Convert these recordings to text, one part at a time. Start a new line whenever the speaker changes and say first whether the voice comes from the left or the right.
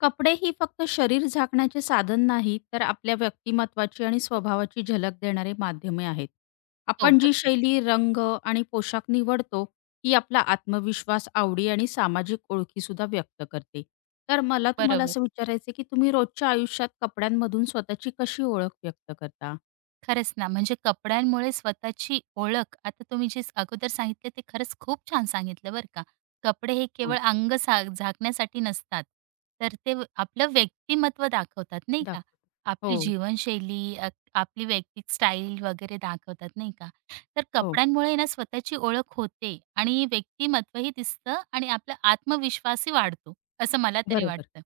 left: कपडे ही फक्त शरीर झाकण्याचे साधन नाही, तर आपल्या व्यक्तिमत्त्वाची आणि स्वभावाची झलक देणारे माध्यमे आहेत.
right: हो,
left: आपण जी
right: बरोबर,
left: शैली, रंग आणि पोशाख निवडतो, ती आपला आत्मविश्वास, आवडी आणि सामाजिक ओळखीसुद्धा व्यक्त करते. तर मला तुम्हाला
right: बरोबर.
left: असं विचारायचं की तुम्ही रोजच्या आयुष्यात कपड्यांमधून स्वतःची कशी ओळख व्यक्त करता?
right: खरंच ना, म्हणजे कपड्यांमुळे स्वतःची ओळख आता तुम्ही जे अगोदर सांगितले ते खरंच खूप छान सांगितलं बरं का. कपडे हे
left: हो,
right: केवळ अंग झाकण्यासाठी नसतात, तर ते आपलं व्यक्तिमत्व दाखवतात नाही का?
left: दाखवा. हो,
right: आपली जीवनशैली, आपली वैयक्तिक स्टाईल वगैरे दाखवतात नाही का? तर
left: हो.
right: कपड्यांमुळे ना स्वतःची ओळख होते आणि व्यक्तिमत्वही दिसतं आणि आपला आत्मविश्वासही वाढतो, असं मला तरी
left: बरोबर.
right: वाटतं.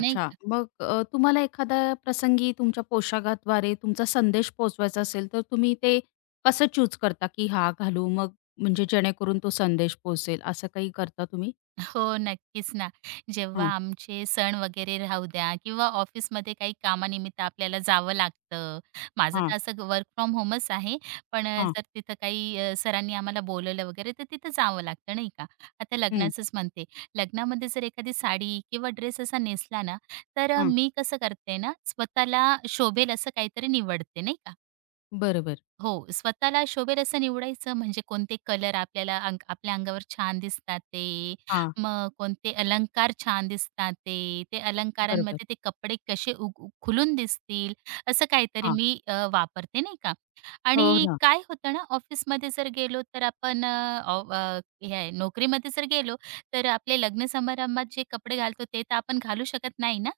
right: नाही का?
left: मग तुम्हाला एखाद्या प्रसंगी तुमच्या पोशाखाद्वारे तुमचा संदेश पोहोचवायचा असेल, तर तुम्ही ते कसं चूज करता, की हा घालू मग म्हणजे जेणेकरून तो संदेश पोहोचेल, असं काही करता तुम्ही?
right: हो, नक्कीच ना. जेव्हा
left: हां,
right: आमचे सण वगैरे राहू द्या किंवा ऑफिसमध्ये काही कामानिमित्त आपल्याला जावं लागतं. माझं
left: हां,
right: तर असं वर्क फ्रॉम होमच आहे. पण
left: हां.
right: जर तिथं काही सरांनी आम्हाला बोलवलं वगैरे तर तिथं जावं लागतं नाही का. आता
left: हं,
right: लग्नाचंच म्हणते. लग्नामध्ये जर एखादी साडी किंवा ड्रेस असा नेसला ना, तर
left: हं.
right: मी कसं करते ना स्वतःला शोभेल असं काहीतरी निवडते नाही का.
left: बरोबर.
right: हो, स्वतःला शोभेल असं निवडायचं म्हणजे कोणते कलर आपल्याला आपल्या अंगावर छान दिसतात ते,
left: हां,
right: मग कोणते अलंकार छान दिसतात ते
left: बरोबर.
right: अलंकारांमध्ये ते कपडे कसे उग उग- खुलून दिसतील, असं काहीतरी
left: हां.
right: मी वापरते नाही का.
left: हो
right: आणि
left: ना,
right: काय होतं ना ऑफिसमध्ये जर गेलो तर आपण हे आहे, नोकरीमध्ये जर गेलो तर आपले लग्न समारंभात जे कपडे घालतो ते तर आपण घालू शकत नाही ना.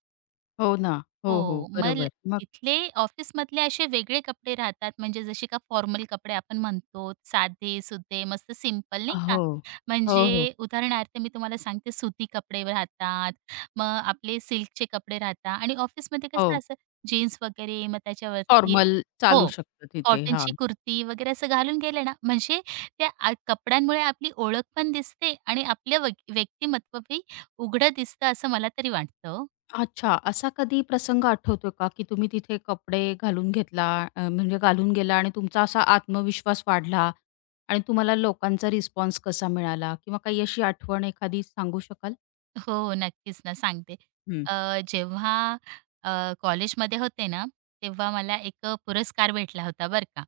left: हो ना. हो, हो.
right: हो. मग
left: बरोबर. मग
right: तिथले ऑफिसमधले असे वेगळे कपडे राहतात, म्हणजे जसे का फॉर्मल कपडे आपण म्हणतो, साधे-सुधे, मस्त सिम्पल नाही का?
left: हो. हो, हो.
right: म्हणजे उदाहरणार्थ मी तुम्हाला सांगते, सुती कपडे राहतात, मग आपले सिल्कचे कपडे राहतात आणि ऑफिसमध्ये कसं
left: हो.
right: असं जीन्स वगैरे, मग त्याच्यावरती
left: फॉर्मल चालू
right: हो,
left: शकतं तिथे. हां.
right: कॉटनची कुर्ती वगैरे असं घालून गेलं ना, म्हणजे त्या कपड्यांमुळे आपली ओळख पण दिसते आणि आपलं व्यक्तिमत्वही उघडं दिसतं, असं मला तरी वाटतं.
left: अच्छा. असा कधी प्रसंग आठवतोय का, की तुम्ही तिथे कपडे घालून घेतला, म्हणजे घालून गेला आणि तुमचा असा आत्मविश्वास वाढला आणि तुम्हाला लोकांचा रिस्पॉन्स कसा मिळाला? किंवा काही अशी आठवण एखादी सांगू शकाल?
right: हो, हो. नक्कीच ना, सांगते.
left: हं.
right: जेव्हा कॉलेजमध्ये होते ना, तेव्हा मला एक पुरस्कार भेटला होता बरं का.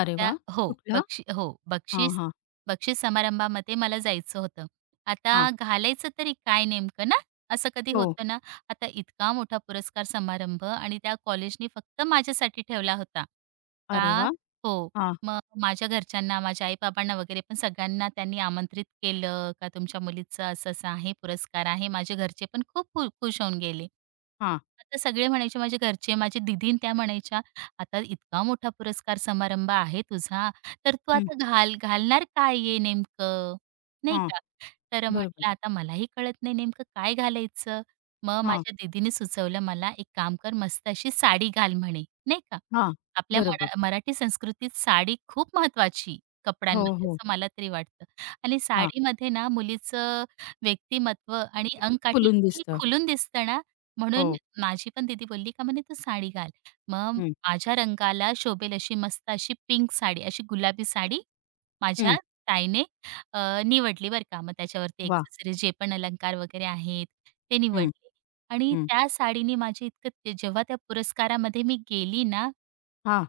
left: अरे
right: त्या
left: वाह!
right: हो,
left: कुठला?
right: हो,
left: हां,
right: बक्षीस
left: हां,
right: बक्षीस समारंभामध्ये मला जायचं होतं. आता
left: हां.
right: घालायचं तरी काय नेमकं ना? असं कधी
left: हो.
right: होतं ना. आता इतका मोठा पुरस्कार समारंभ आणि त्या कॉलेजनी फक्त माझ्यासाठी ठेवला होता.
left: अरे
right: का
left: वाह!
right: हो.
left: हां,
right: मग माझ्या घरच्यांना, माझ्या आई-बाबांना वगैरे पण सगळ्यांना त्यांनी आमंत्रित केलं का तुमच्या मुलीचं असं-असं आहे, पुरस्कार आहे. माझे घरचे पण खूप खुश होऊन गेले.
left: हां.
right: आता सगळे म्हणायचे माझे घरचे, माझी दीदी त्या म्हणायच्या, "आता इतका मोठा पुरस्कार समारंभ आहे तुझा, तर तू
left: हं.
right: आता घालणार काय आहे नेमकं?" नाही
left: हां.
right: का? तर
left: बरोबर.
right: म्हटलं आता मलाही कळत नाही नेमकं काय घालायचं. मग
left: हां,
right: माझ्या दीदीने सुचवलं मला, "एक काम कर, मस्त अशी साडी घाल" म्हणे, नाही का.
left: हां.
right: आपल्या मरा
left: बरोबर.
right: मराठी संस्कृतीत साडी खूप महत्वाची,
left: हो,
right: कपड्यांमध्ये,
left: हो.
right: असं मला तरी वाटतं. आणि
left: हां.
right: साडीमध्ये ना मुलीचं व्यक्तिमत्व आणि अंगकाठी
left: खुलून
right: इतकी
left: दिसतं.
right: खुलून दिसतं ना, म्हणून
left: हो.
right: माझी पण दीदी बोलली का म्हणे, "तू साडी घाल." मग
left: हं,
right: माझ्या रंगाला शोभेल अशी मस्त अशी पिंक साडी, अशी गुलाबी साडी
left: हं.
right: माझ्या ताईने निवडली बरं का. मग त्याच्यावरती
left: वाह!
right: एक्सेसरीज जे पण अलंकार वगैरे आहेत ते
left: हं,
right: निवडले आणि
left: हं.
right: त्या साडीने माझे इतकं ते जेव्हा त्या पुरस्कारामध्ये मी गेली ना,
left: हां,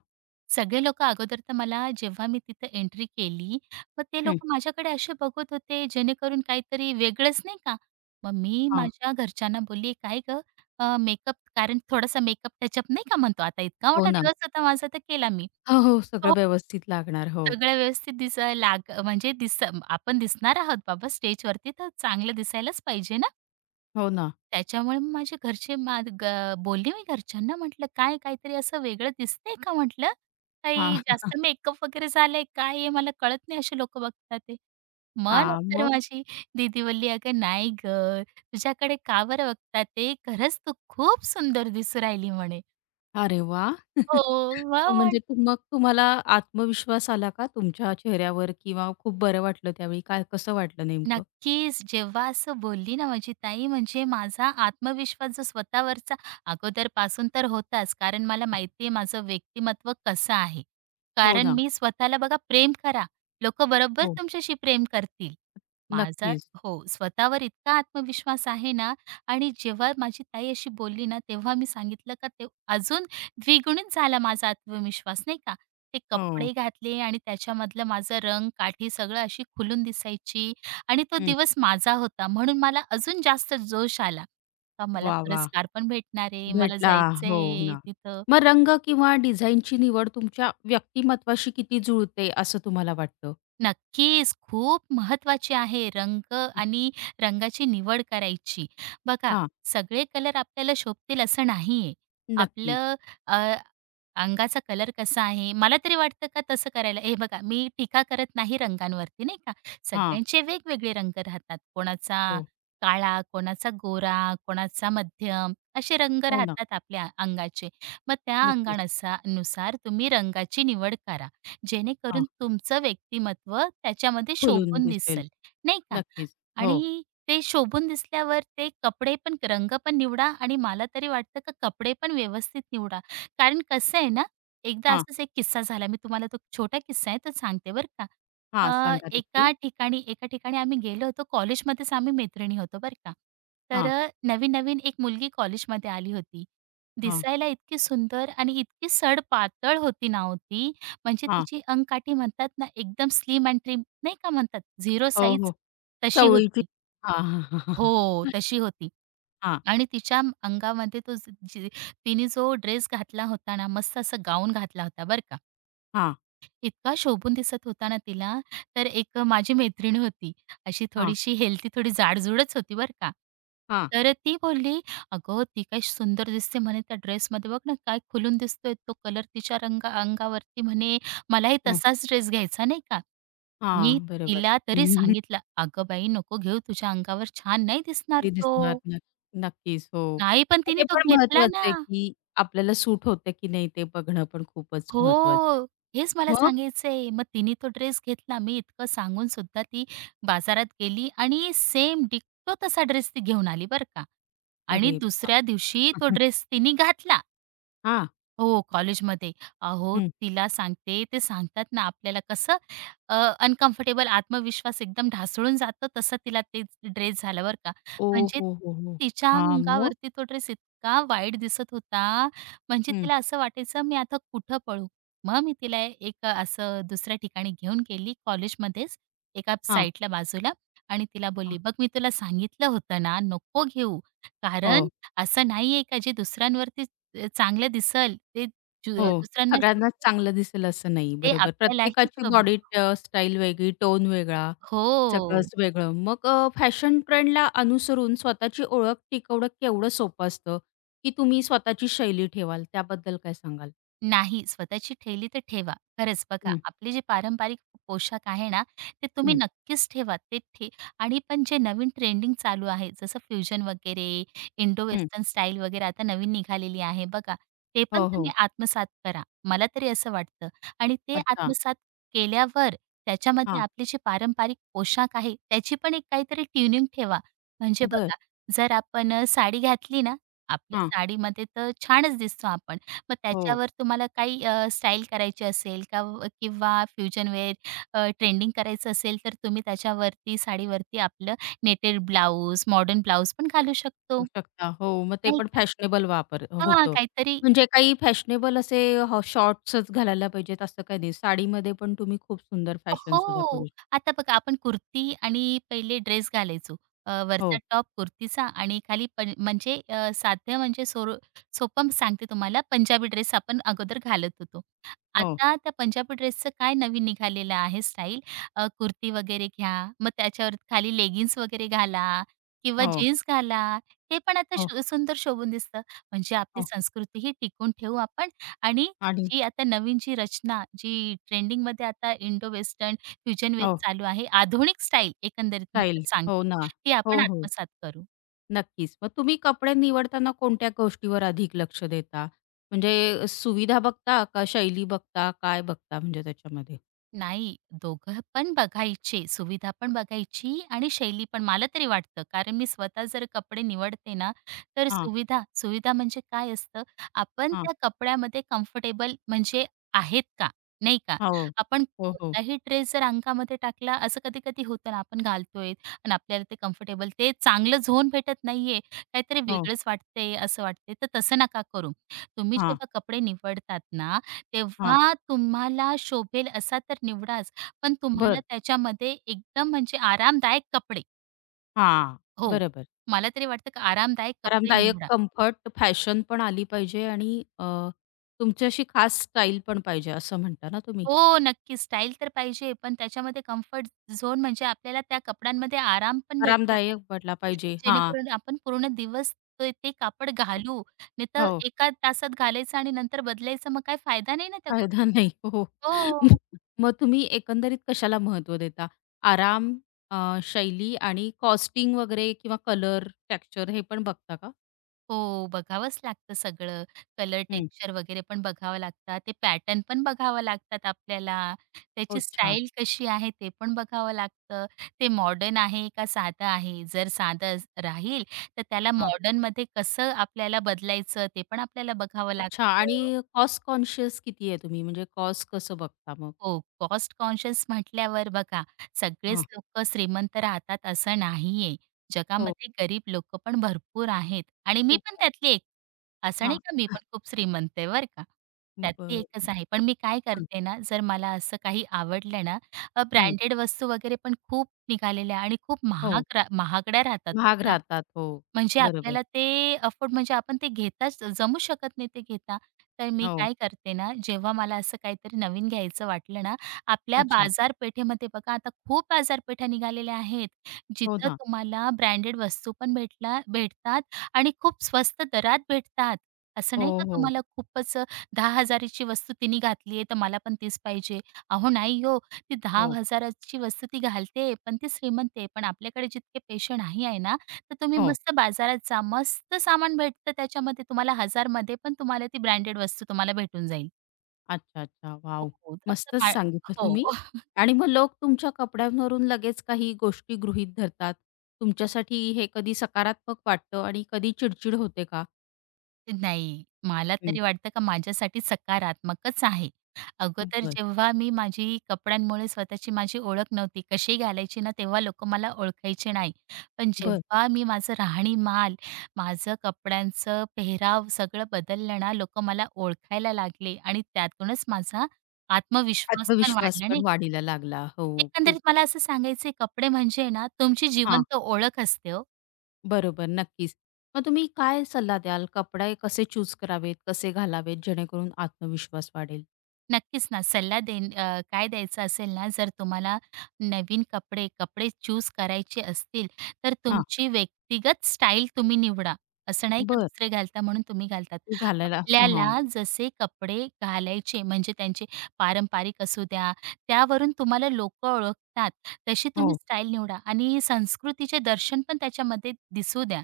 right: सगळे लोकं अगोदर तर मला जेव्हा मी तिथं एंट्री केली, मग ते
left: हं.
right: लोकं माझ्याकडे असे बघत होते जेणेकरून काहीतरी वेगळंच नाही का. मग मी
left: हां.
right: माझ्या घरच्यांना बोलली, "काय गं मेकअप कारण थोडासा मेकअप टचअप नाही का म्हणतो आता इतका
left: हो
right: मोठा
left: ना.
right: दिवस होता माझा तर केला मी."
left: हो, हो. सगळं
right: हो.
left: व्यवस्थित लागणार. हो.
right: सगळं व्यवस्थित दिसायला म्हणजे आपण दिसणार आहोत बाबा स्टेजवरती तर चांगलं दिसायलाच पाहिजे ना.
left: हो ना.
right: त्याच्यामुळे मग माझे घरचे मा ग बोलले, मी घरच्यांना म्हटलं, "काय काहीतरी असं वेगळं दिसतंय का?" म्हटलं. "काही
left: हां.
right: जास्त मेकअप वगैरे झालाय काय आहे? मला कळत नाही असे लोकं बघतात ते." मग
left: हां.
right: नंतर
left: मग?
right: माझी दीदी बोलली, "अगं नाही गं, तुझ्याकडे का बरं बघतात ते? खरंच तू खूप सुंदर दिसू राहिली म्हणे."
left: अरे वाह!
right: हो,
left: म्हणजे
right: मग
left: तू मग तुम्हाला आत्मविश्वास आला का तुमच्या चेहऱ्यावर किंवा खूप बरं वाटलं त्यावेळी? काय कसं वाटलं नेमकं?
right: नक्कीच. जेव्हा असं बोलली ना माझी ताई, म्हणजे माझा आत्मविश्वास जो स्वतःवरचा अगोदरपासून तर होताच. कारण मला माहिती आहे माझं व्यक्तिमत्व कसं आहे.
left: हो
right: कारण
left: ना.
right: मी स्वतःला बघा प्रेम करा. लोकं बरोबर
left: हो.
right: तुमच्याशी प्रेम करतील. माझा
left: नक्कीच.
right: हो, स्वतःवर इतका आत्मविश्वास आहे ना आणि जेव्हा माझी ताई अशी बोलली ना, तेव्हा मी सांगितलं का ते अजून द्विगुणित झाला माझा आत्मविश्वास नाही का. ते
left: हो.
right: कपडे घातले आणि त्याच्यामधलं माझं रंग, काठी सगळं अशी खुलून दिसायची. आणि तो
left: हं.
right: दिवस माझा होता म्हणून मला अजून जास्त जोश आला. का मला
left: वाह! वाह!
right: पुरस्कार पण भेटणार आहे, मला
left: भेटला. हो
right: जायचंय
left: ना.
right: तिथं.
left: मग रंग किंवा डिझाईनची निवड तुमच्या व्यक्तिमत्त्वाशी किती जुळते असं तुम्हाला वाटतं?
right: नक्कीच. खूप महत्वाची आहे रंग
left: हं.
right: आणि रंगाची निवड करायची. बघा,
left: हां.
right: सगळे कलर आपल्याला शोभतील असं नाहीये.
left: नक्कीच.
right: आपलं अ, अंगाचा कलर कसा आहे, मला तरी वाटतं का तसं करायला हे बघा, मी टीका करत नाही रंगांवरती नाही का.
left: हां.
right: सगळ्यांचे वेगवेगळे रंग राहतात. कोणाचा
left: हो.
right: काळा, कोणाचा गोरा, कोणाचा मध्यम असे रंग
left: हो ना.
right: राहतात आपल्या अंगाचे. मग त्या
left: नक्कीच.
right: नुसार तुम्ही रंगाची निवड करा. जेणेकरून
left: हां.
right: तुमचं व्यक्तिमत्व त्याच्यामध्ये
left: खुलून
right: शोभून
left: दिसेल.
right: दिसेल, नाही का?
left: नक्कीच. हो.
right: आणि ते शोभून दिसल्यावर ते कपडे पण रंग पण निवडा आणि मला तरी वाटतं का कपडे पण व्यवस्थित निवडा. कारण कसं आहे ना, एकदा
left: हां.
right: असाच एक किस्सा झाला. मी तुम्हाला तो छोटा किस्सा आहे, तो सांगते बरं का.
left: हां, सांगा नक्की.
right: एका ठिकाणी आम्ही गेलो होतो. कॉलेजमध्येच आम्ही मैत्रिणी होतो बरं का. तर
left: हां,
right: नवीन-नवीन एक मुलगी कॉलेजमध्ये आली होती.
left: हां,
right: दिसायला इतकी सुंदर आणि इतकी सडपातळ होती ना म्हणजे
left: हां.
right: तिची अंगकाठी म्हणतात ना, एकदम स्लिम अँड ट्रिम नाही का म्हणतात, झिरो
left: हो, हो.
right: साइज तशी
left: चवळीची
right: होती.
left: हां, हां,
right: हो, तशी होती.
left: हां,
right: आणि तिच्या अंगामध्ये तो ज जी तिने जो ड्रेस घातला होता ना, मस्त असा गाऊन घातला होता बरं का.
left: हां, हां.
right: इतका शोभून दिसत होता ना तिला. तर एक माझी मैत्रीण होती. अशी
left: हां,
right: थोडीशी हेल्दी, थोडी जाडजूडच होती बरं का.
left: हां, हां,
right: तर ती बोलली, "अगं, ती काय सुंदर दिसते म्हणे त्या ड्रेसमध्ये. बघ ना, काय खुलून दिसतोय तो कलर तिच्या अंगावरती म्हणे. मलाही तसाच ड्रेस घ्यायचा नाही का?" मी
left: बरोबर.
right: तिला तरी सांगितलं, "अगं बाई, नको घेऊ. तुझ्या अंगावर छान नाही दिसणार
left: ती दिसणार
right: तो."
left: न नक्कीच, हो.
right: नाही, पण
left: ते
right: तिने तो
left: पण
right: घेतला
left: महत्वाचं
right: ना.
left: आहे, की आपल्याला सूट होतं की नाही ते बघणं पण खूपच महत्वाचं आहे.
right: हो, हेच मला
left: मग?
right: सांगायचंय. मग तिने तो ड्रेस घेतला. मी इतकं सांगून सुद्धा ती बाजारात गेली आणि सेम डिक्टो तसा ड्रेस ती घेऊन आली बरं का. आणि
left: अरे वाह!
right: दुसऱ्या दिवशी तो ड्रेस तिने घातला.
left: हां,
right: हो, कॉलेजमध्ये. अहो,
left: हं.
right: तिला सांगते, ते सांगतात ना आपल्याला कसं अ, अनकम्फर्टेबल आत्मविश्वास एकदम ढासळून जातो, तसा तिला ते ड्रेस झाला बरं का.
left: ओ,
right: म्हणजे
left: हो, हो, हो.
right: तिच्या
left: हां, मग?
right: अंगावरती तो ड्रेस इतका वाईट दिसत होता, म्हणजे
left: हं.
right: तिला असं वाटायचं मी आता कुठं पळू? मग मी तिला एक असं दुसऱ्या ठिकाणी घेऊन गेली कॉलेजमध्येच, एका
left: हां,
right: साईडला बाजूला आणि तिला
left: हां.
right: बोलली, "बघ मी तुला सांगितलं होतं ना, नको घेऊ. कारण
left: हो.
right: असं नाहीये का जे दुसऱ्यांवरती चांगलं दिसेल, ते दु
left: हो,
right: दुसऱ्यांना
left: सगळ्यांनाच
right: शोभेल,
left: चांगलं दिसेल असं नाही.
right: ते
left: बरोबर.
right: आपल्यालाही
left: प्रत्येकाची
right: शोभेल.
left: बॉडी स्टाईल वेगळी, टोन वेगळा,
right: हो.
left: सगळंच वेगळं. मग फॅशन ट्रेंडला अनुसरून स्वतःची ओळख टिकवणं केवढं सोपं असतं, की तुम्ही स्वतःची शैली ठेवाल? त्याबद्दल काय सांगाल?
right: नाही, स्वतःची ठेली तर ठेवा. खरंच बघा,
left: हं,
right: आपले जे पारंपरिक पोशाख आहे ना, ते तुम्ही
left: हं,
right: नक्कीच ठेवा. ते ठे आणि पण जे नवीन ट्रेंडिंग चालू आहे, जसं फ्युजन वगैरे, इंडो
left: हं.
right: वेस्टर्न स्टाईल वगैरे आता नवीन निघालेली आहे बघा. ते पण
left: हो,
right: तुम्ही
left: हो.
right: आत्मसात करा. मला तरी असं वाटतं आणि ते
left: अच्छा.
right: आत्मसात केल्यावर त्याच्यामध्ये
left: हां.
right: आपले जे पारंपरिक पोशाख आहे, त्याची पण एक काहीतरी ट्युनिंग ठेवा. म्हणजे
left: बरं.
right: बघा, जर आपण साडी घातली ना, आपल्या
left: हां.
right: साडीमध्ये तर छानच दिसतो आपण. मग
left: हो,
right: त्याच्यावर तुम्हाला काही स्टाईल करायची असेल का किंवा फ्युजन वेअर ट्रेंडिंग करायचं असेल, तर तुम्ही त्याच्यावरती साडीवरती आपलं नेटेड ब्लाउज, मॉडर्न ब्लाउज पण घालू शकतो,
left: होऊ शकता. हो, मग ते
right: नाही
left: पण
right: का?
left: फॅशनेबल वापर
right: हां,
left: होतं.
right: काहीतरी
left: म्हणजे काही फॅशनेबल असे शॉर्ट्सच घालायला पाहिजेत असं काही नाही. साडीमध्ये पण तुम्ही खूप सुंदर फॅशन सुद्धा
right: हो.
left: करू शकता.
right: आता बघा आपण कुर्ती आणि पहिले ड्रेस घालायचो. वरचा
left: हो.
right: टॉप कुर्तीचा आणि खाली पण म्हणजे साध्य म्हणजे सोपं सांगते तुम्हाला पंजाबी ड्रेस आपण अगोदर घालत होतो.
left: हो,
right: आता त्या पंजाबी ड्रेसचं काय नवीन निघालेलं आहे स्टाईल कुर्ती वगैरे घ्या, मग त्याच्यावर खाली लेगिन्स वगैरे घाला किंवा
left: हो,
right: जीन्स घाला. ते पण आता
left: हो,
right: सुंदर शोभून दिसतं. म्हणजे आपली
left: हो
right: संस्कृती ही टिकवून ठेवू आपण आणि
left: आणि
right: जी आता नवीन जी रचना, जी ट्रेंडिंगमध्ये आता इंडो वेस्टर्न फ्युजन वेअर
left: हो,
right: चालू आहे, आधुनिक स्टाईल एकंदरीत मी
left: स्टाईल.
right: तर
left: हो
right: सांगते,
left: ना.
right: ती
left: हो,
right: आपण
left: हो.
right: आत्मसात करू.
left: नक्कीच. मग तुम्ही कपडे निवडताना कोणत्या गोष्टीवर अधिक लक्ष देता? म्हणजे सुविधा बघता का शैली बघता? काय बघता म्हणजे त्याच्यामध्ये?
right: नाही, दोघं पण बघायचे. सुविधा पण बघायची आणि शैली पण. मला तरी वाटतं, कारण मी स्वतः जर कपडे निवडते ना, तर
left: हां,
right: सुविधा सुविधा म्हणजे काय असतं, आपण
left: हां.
right: त्या कपड्यामध्ये कम्फर्टेबल म्हणजे आहेत का, नाही का?
left: हो.
right: आपण
left: हो, हो.
right: कोणताही ड्रेस जर अंगामध्ये टाकला, असं कधी-कधी होतं ना, आपण घालतोय आणि आपल्याला ते कम्फर्टेबल, ते चांगलं झोन भेटत नाहीये, काहीतरी
left: हो.
right: वेगळंच वाटतंय, असं वाटतंय. तर तसं नका करू. तुम्ही
left: हां,
right: जेव्हा कपडे निवडतात ना,
left: हां.
right: तेव्हा तुम्हाला शोभेल असा तर निवडाच, पण तुम्हाला
left: बरं.
right: त्याच्यामध्ये एकदम म्हणजे आरामदायक कपडे.
left: हां.
right: हो,
left: बरोबर.
right: मला तरी वाटतं की आरामदायक कपडे
left: आरामदायक,
right: निवडा.
left: कम्फर्ट, फॅशन पण आली पाहिजे आणि तुमची खास स्टाईल पण पाहिजे असं म्हणता ना तुम्ही?
right: हो, नक्की स्टाईल तर पाहिजे, पण त्याच्यामध्ये कम्फर्ट झोन म्हणजे आपल्याला त्या कपड्यांमध्ये आराम पण भेटला
left: आरामदायक
right: पाहिजे,
left: वाटला पाहिजे. हां.
right: जेणेकरून आपण पूर्ण दिवस ते ते कापड घालू. नाहीतर
left: हो.
right: एका तासात घालायचं आणि नंतर बदलायचं, मग काही फायदा नाही ना त्या
left: फायदा नाही.
right: गोष्टीचा.
left: हो. हो.
right: हो.
left: मग तुम्ही एकंदरीत कशाला महत्व देता? आराम, शैली आणि कॉस्टिंग वगैरे किंवा कलर, टेक्स्चर हे पण बघता का?
right: हो, बघावंच लागतं सगळं. कलर,
left: हं.
right: टेक्स्चर वगैरे पण बघावं लागतात. ते पॅटर्न पण बघावं लागतात आपल्याला. त्याची
left: अच्छा.
right: स्टाईल कशी आहे ते पण बघावं लागतं. ते मॉडर्न आहे का साधं आहे? जर साधं राहील तर त्याला
left: हां.
right: मॉडर्नमध्ये कसं आपल्याला बदलायचं ते पण आपल्याला बघावं लागतं.
left: अच्छा आणि कॉस्ट कॉन्शियस किती आहे तुम्ही? म्हणजे कॉस्ट कसं बघता मग?
right: हो, कॉस्ट कॉन्शियस म्हटल्यावर बघा, सगळेच
left: हां.
right: लोकं श्रीमंत राहतात असं नाहीये.
left: हो.
right: जगामध्ये गरीब लोकं पण भरपूर आहेत आणि मी
left: खूप
right: पण
left: आहे.
right: त्यातली एक. असं नाही
left: हां.
right: का मी पण खूप श्रीमंत आहे बरं का.
left: बरं,
right: त्यातली
left: बरं.
right: एकच आहे. पण मी काय
left: हां.
right: करते ना, जर मला असं काही आवडलं ना,
left: हं.
right: ब्रँडेड वस्तू वगैरे पण खूप निघालेल्या आणि खूप
left: हो.
right: महागड्या राहतात हो
left: महाग
right: त्या.
left: राहतात. हो.
right: म्हणजे
left: बरोबर.
right: आपल्याला ते अफोर्ड म्हणजे आपण ते घेताच जमू शकत नाही ते घेता. तर मी
left: हो.
right: काय करते ना, जेव्हा मला असं काहीतरी नवीन घ्यायचं वाटलं ना, आपल्या
left: अच्छा.
right: बाजारपेठेमध्ये बघा आता खूप बाजारपेठा निघालेल्या आहेत.
left: हो
right: जिथं
left: ना.
right: तुम्हाला ब्रँडेड वस्तू पण भेटतात आणि खूप स्वस्त दरात भेटतात. असं
left: हो,
right: नाही का
left: हो.
right: तुम्हाला खूपच 10,000 ची वस्तू तिने घातली आहे, तर मला पण तीच पाहिजे. अहो नाही हो, ती
left: हो.
right: 10,000 ची वस्तू ती घालते, पण ती श्रीमंत आहे. पण आपल्याकडे जितके पैसे नाही आहे ना, तर तुम्ही
left: हो.
right: मस्त बाजारात जा. मस्त सामान भेटतं त्याच्यामध्ये तुम्हाला हजार हजारमध्ये पण तुम्हाला ती ब्रँडेड वस्तू तुम्हाला भेटून जाईल.
left: अच्छा, अच्छा.
right: हो,
left: वाव।
right: हो. असं
left: मस्तच
right: मा
left: सांगितलं
right: हो.
left: तुम्ही. आणि मग लोक तुमच्या कपड्यांवरून लगेच काही गोष्टी गृहीत धरतात. तुमच्यासाठी हे कधी सकारात्मक वाटतं आणि कधी चिडचिड होते का?
right: नाही, मला
left: हं.
right: तरी वाटतं का माझ्यासाठी सकारात्मकच आहे. अगोदर
left: बरं,
right: जेव्हा मी माझी कपड्यांमुळे स्वतःची माझी ओळख नव्हती, कशी घालायची ना तेव्हा लोकं मला ओळखायचे नाही. पण
left: बरं.
right: जेव्हा मी माझं राहणीमान, माझं कपड्यांचं पेहराव सगळं बदललं ना, लोकं मला ओळखायला लागले आणि त्यातूनच माझा आत्मविश्वास पण
left: आत्मविश्वास
right: वाढला
left: पण
right: नाही.
left: वाढीला लागला. हो, खूप.
right: एकंदरीत मला असं सांगायचंय कपडे म्हणजे ना, तुमची
left: हां.
right: जिवंत ओळख असते हो.
left: बरोबर, नक्कीच. मग तुम्ही काय सल्ला द्याल? कपडे कसे चूज करावेत, कसे घालावेत जेणेकरून आत्मविश्वास वाढेल?
right: नक्कीच ना, सल्ला काय द्यायचा असेल ना, जर तुम्हाला नवीन कपडे चूज करायचे असतील, तर
left: हां,
right: तुमची व्यक्तिगत स्टाईल तुम्ही निवडा. असं नाही का
left: बरं.
right: दुसरे घालता म्हणून तुम्ही घालतात.
left: घालायला असतो. हां.
right: आपल्याला जसे कपडे घालायचे म्हणजे त्यांचे पारंपरिक असू द्या, त्यावरून तुम्हाला लोकं ओळखतात. तशी तुम्ही
left: हो,
right: स्टाईल निवडा आणि संस्कृतीचे दर्शन पण त्याच्यामध्ये दिसू द्या.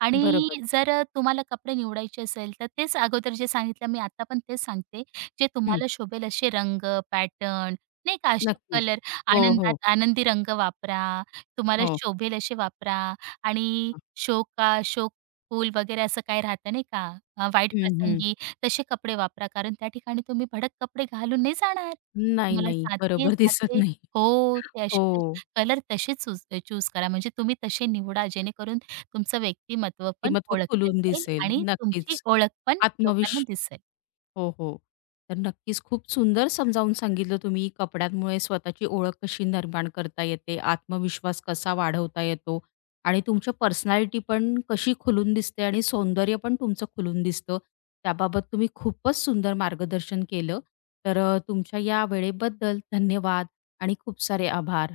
right: आणि
left: बरोबर.
right: जर तुम्हाला कपडे निवडायचे असेल, तर तेच अगोदर जे सांगितलं मी आता पण तेच सांगते, जे
left: हं,
right: तुम्हाला शोभेल असे रंग, पॅटर्न नाही का असे
left: नक्कीच.
right: कलर
left: हो, हो.
right: आनंदात आनंदी रंग वापरा, तुम्हाला
left: हो.
right: शोभेल असे वापरा आणि
left: हां.
right: शोक फूल वगैरे असं काही राहतं नाही का, वाईट प्रसंगी तसे कपडे वापरा. कारण त्या ठिकाणी तुम्ही भडक कपडे घालून नाही जाणार.
left: नाही,
right: तुम्हाला
left: नाही. बरोबर दिसत
right: साधे-साधे
left: नाही.
right: हो, ते
left: हो,
right: असे कलर तसेच चूज चूज करा. म्हणजे तुम्ही तसे निवडा जेणेकरून तुमचं व्यक्तिमत्व पण
left: व्यक्तिमत्व
right: ओळखलं
left: खुलून
right: जाईल
left: दिसेल.
right: आणि तुमची
left: नक्कीच.
right: ओळख पण लोकांना
left: आत्मविश्व,
right: दिसेल.
left: हो, हो. तर नक्कीच खूप सुंदर समजावून सांगितलं तुम्ही कपड्यांमुळे स्वतःची ओळख कशी निर्माण करता येते, आत्मविश्वास कसा वाढवता येतो आणि तुमची पर्सनॅलिटी पण कशी खुलून दिसते आणि सौंदर्य पण तुमचं खुलून दिसतं. त्याबाबत तुम्ही खूपच सुंदर मार्गदर्शन केलं. तर तुमच्या या वेळेबद्दल धन्यवाद आणि खूप सारे आभार.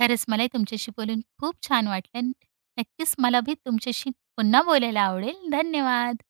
right: खरंच मलाही तुमच्याशी बोलून खूप छान वाटलं. नक्कीच मला भी तुमच्याशी पुन्हा बोलायला आवडेल. धन्यवाद.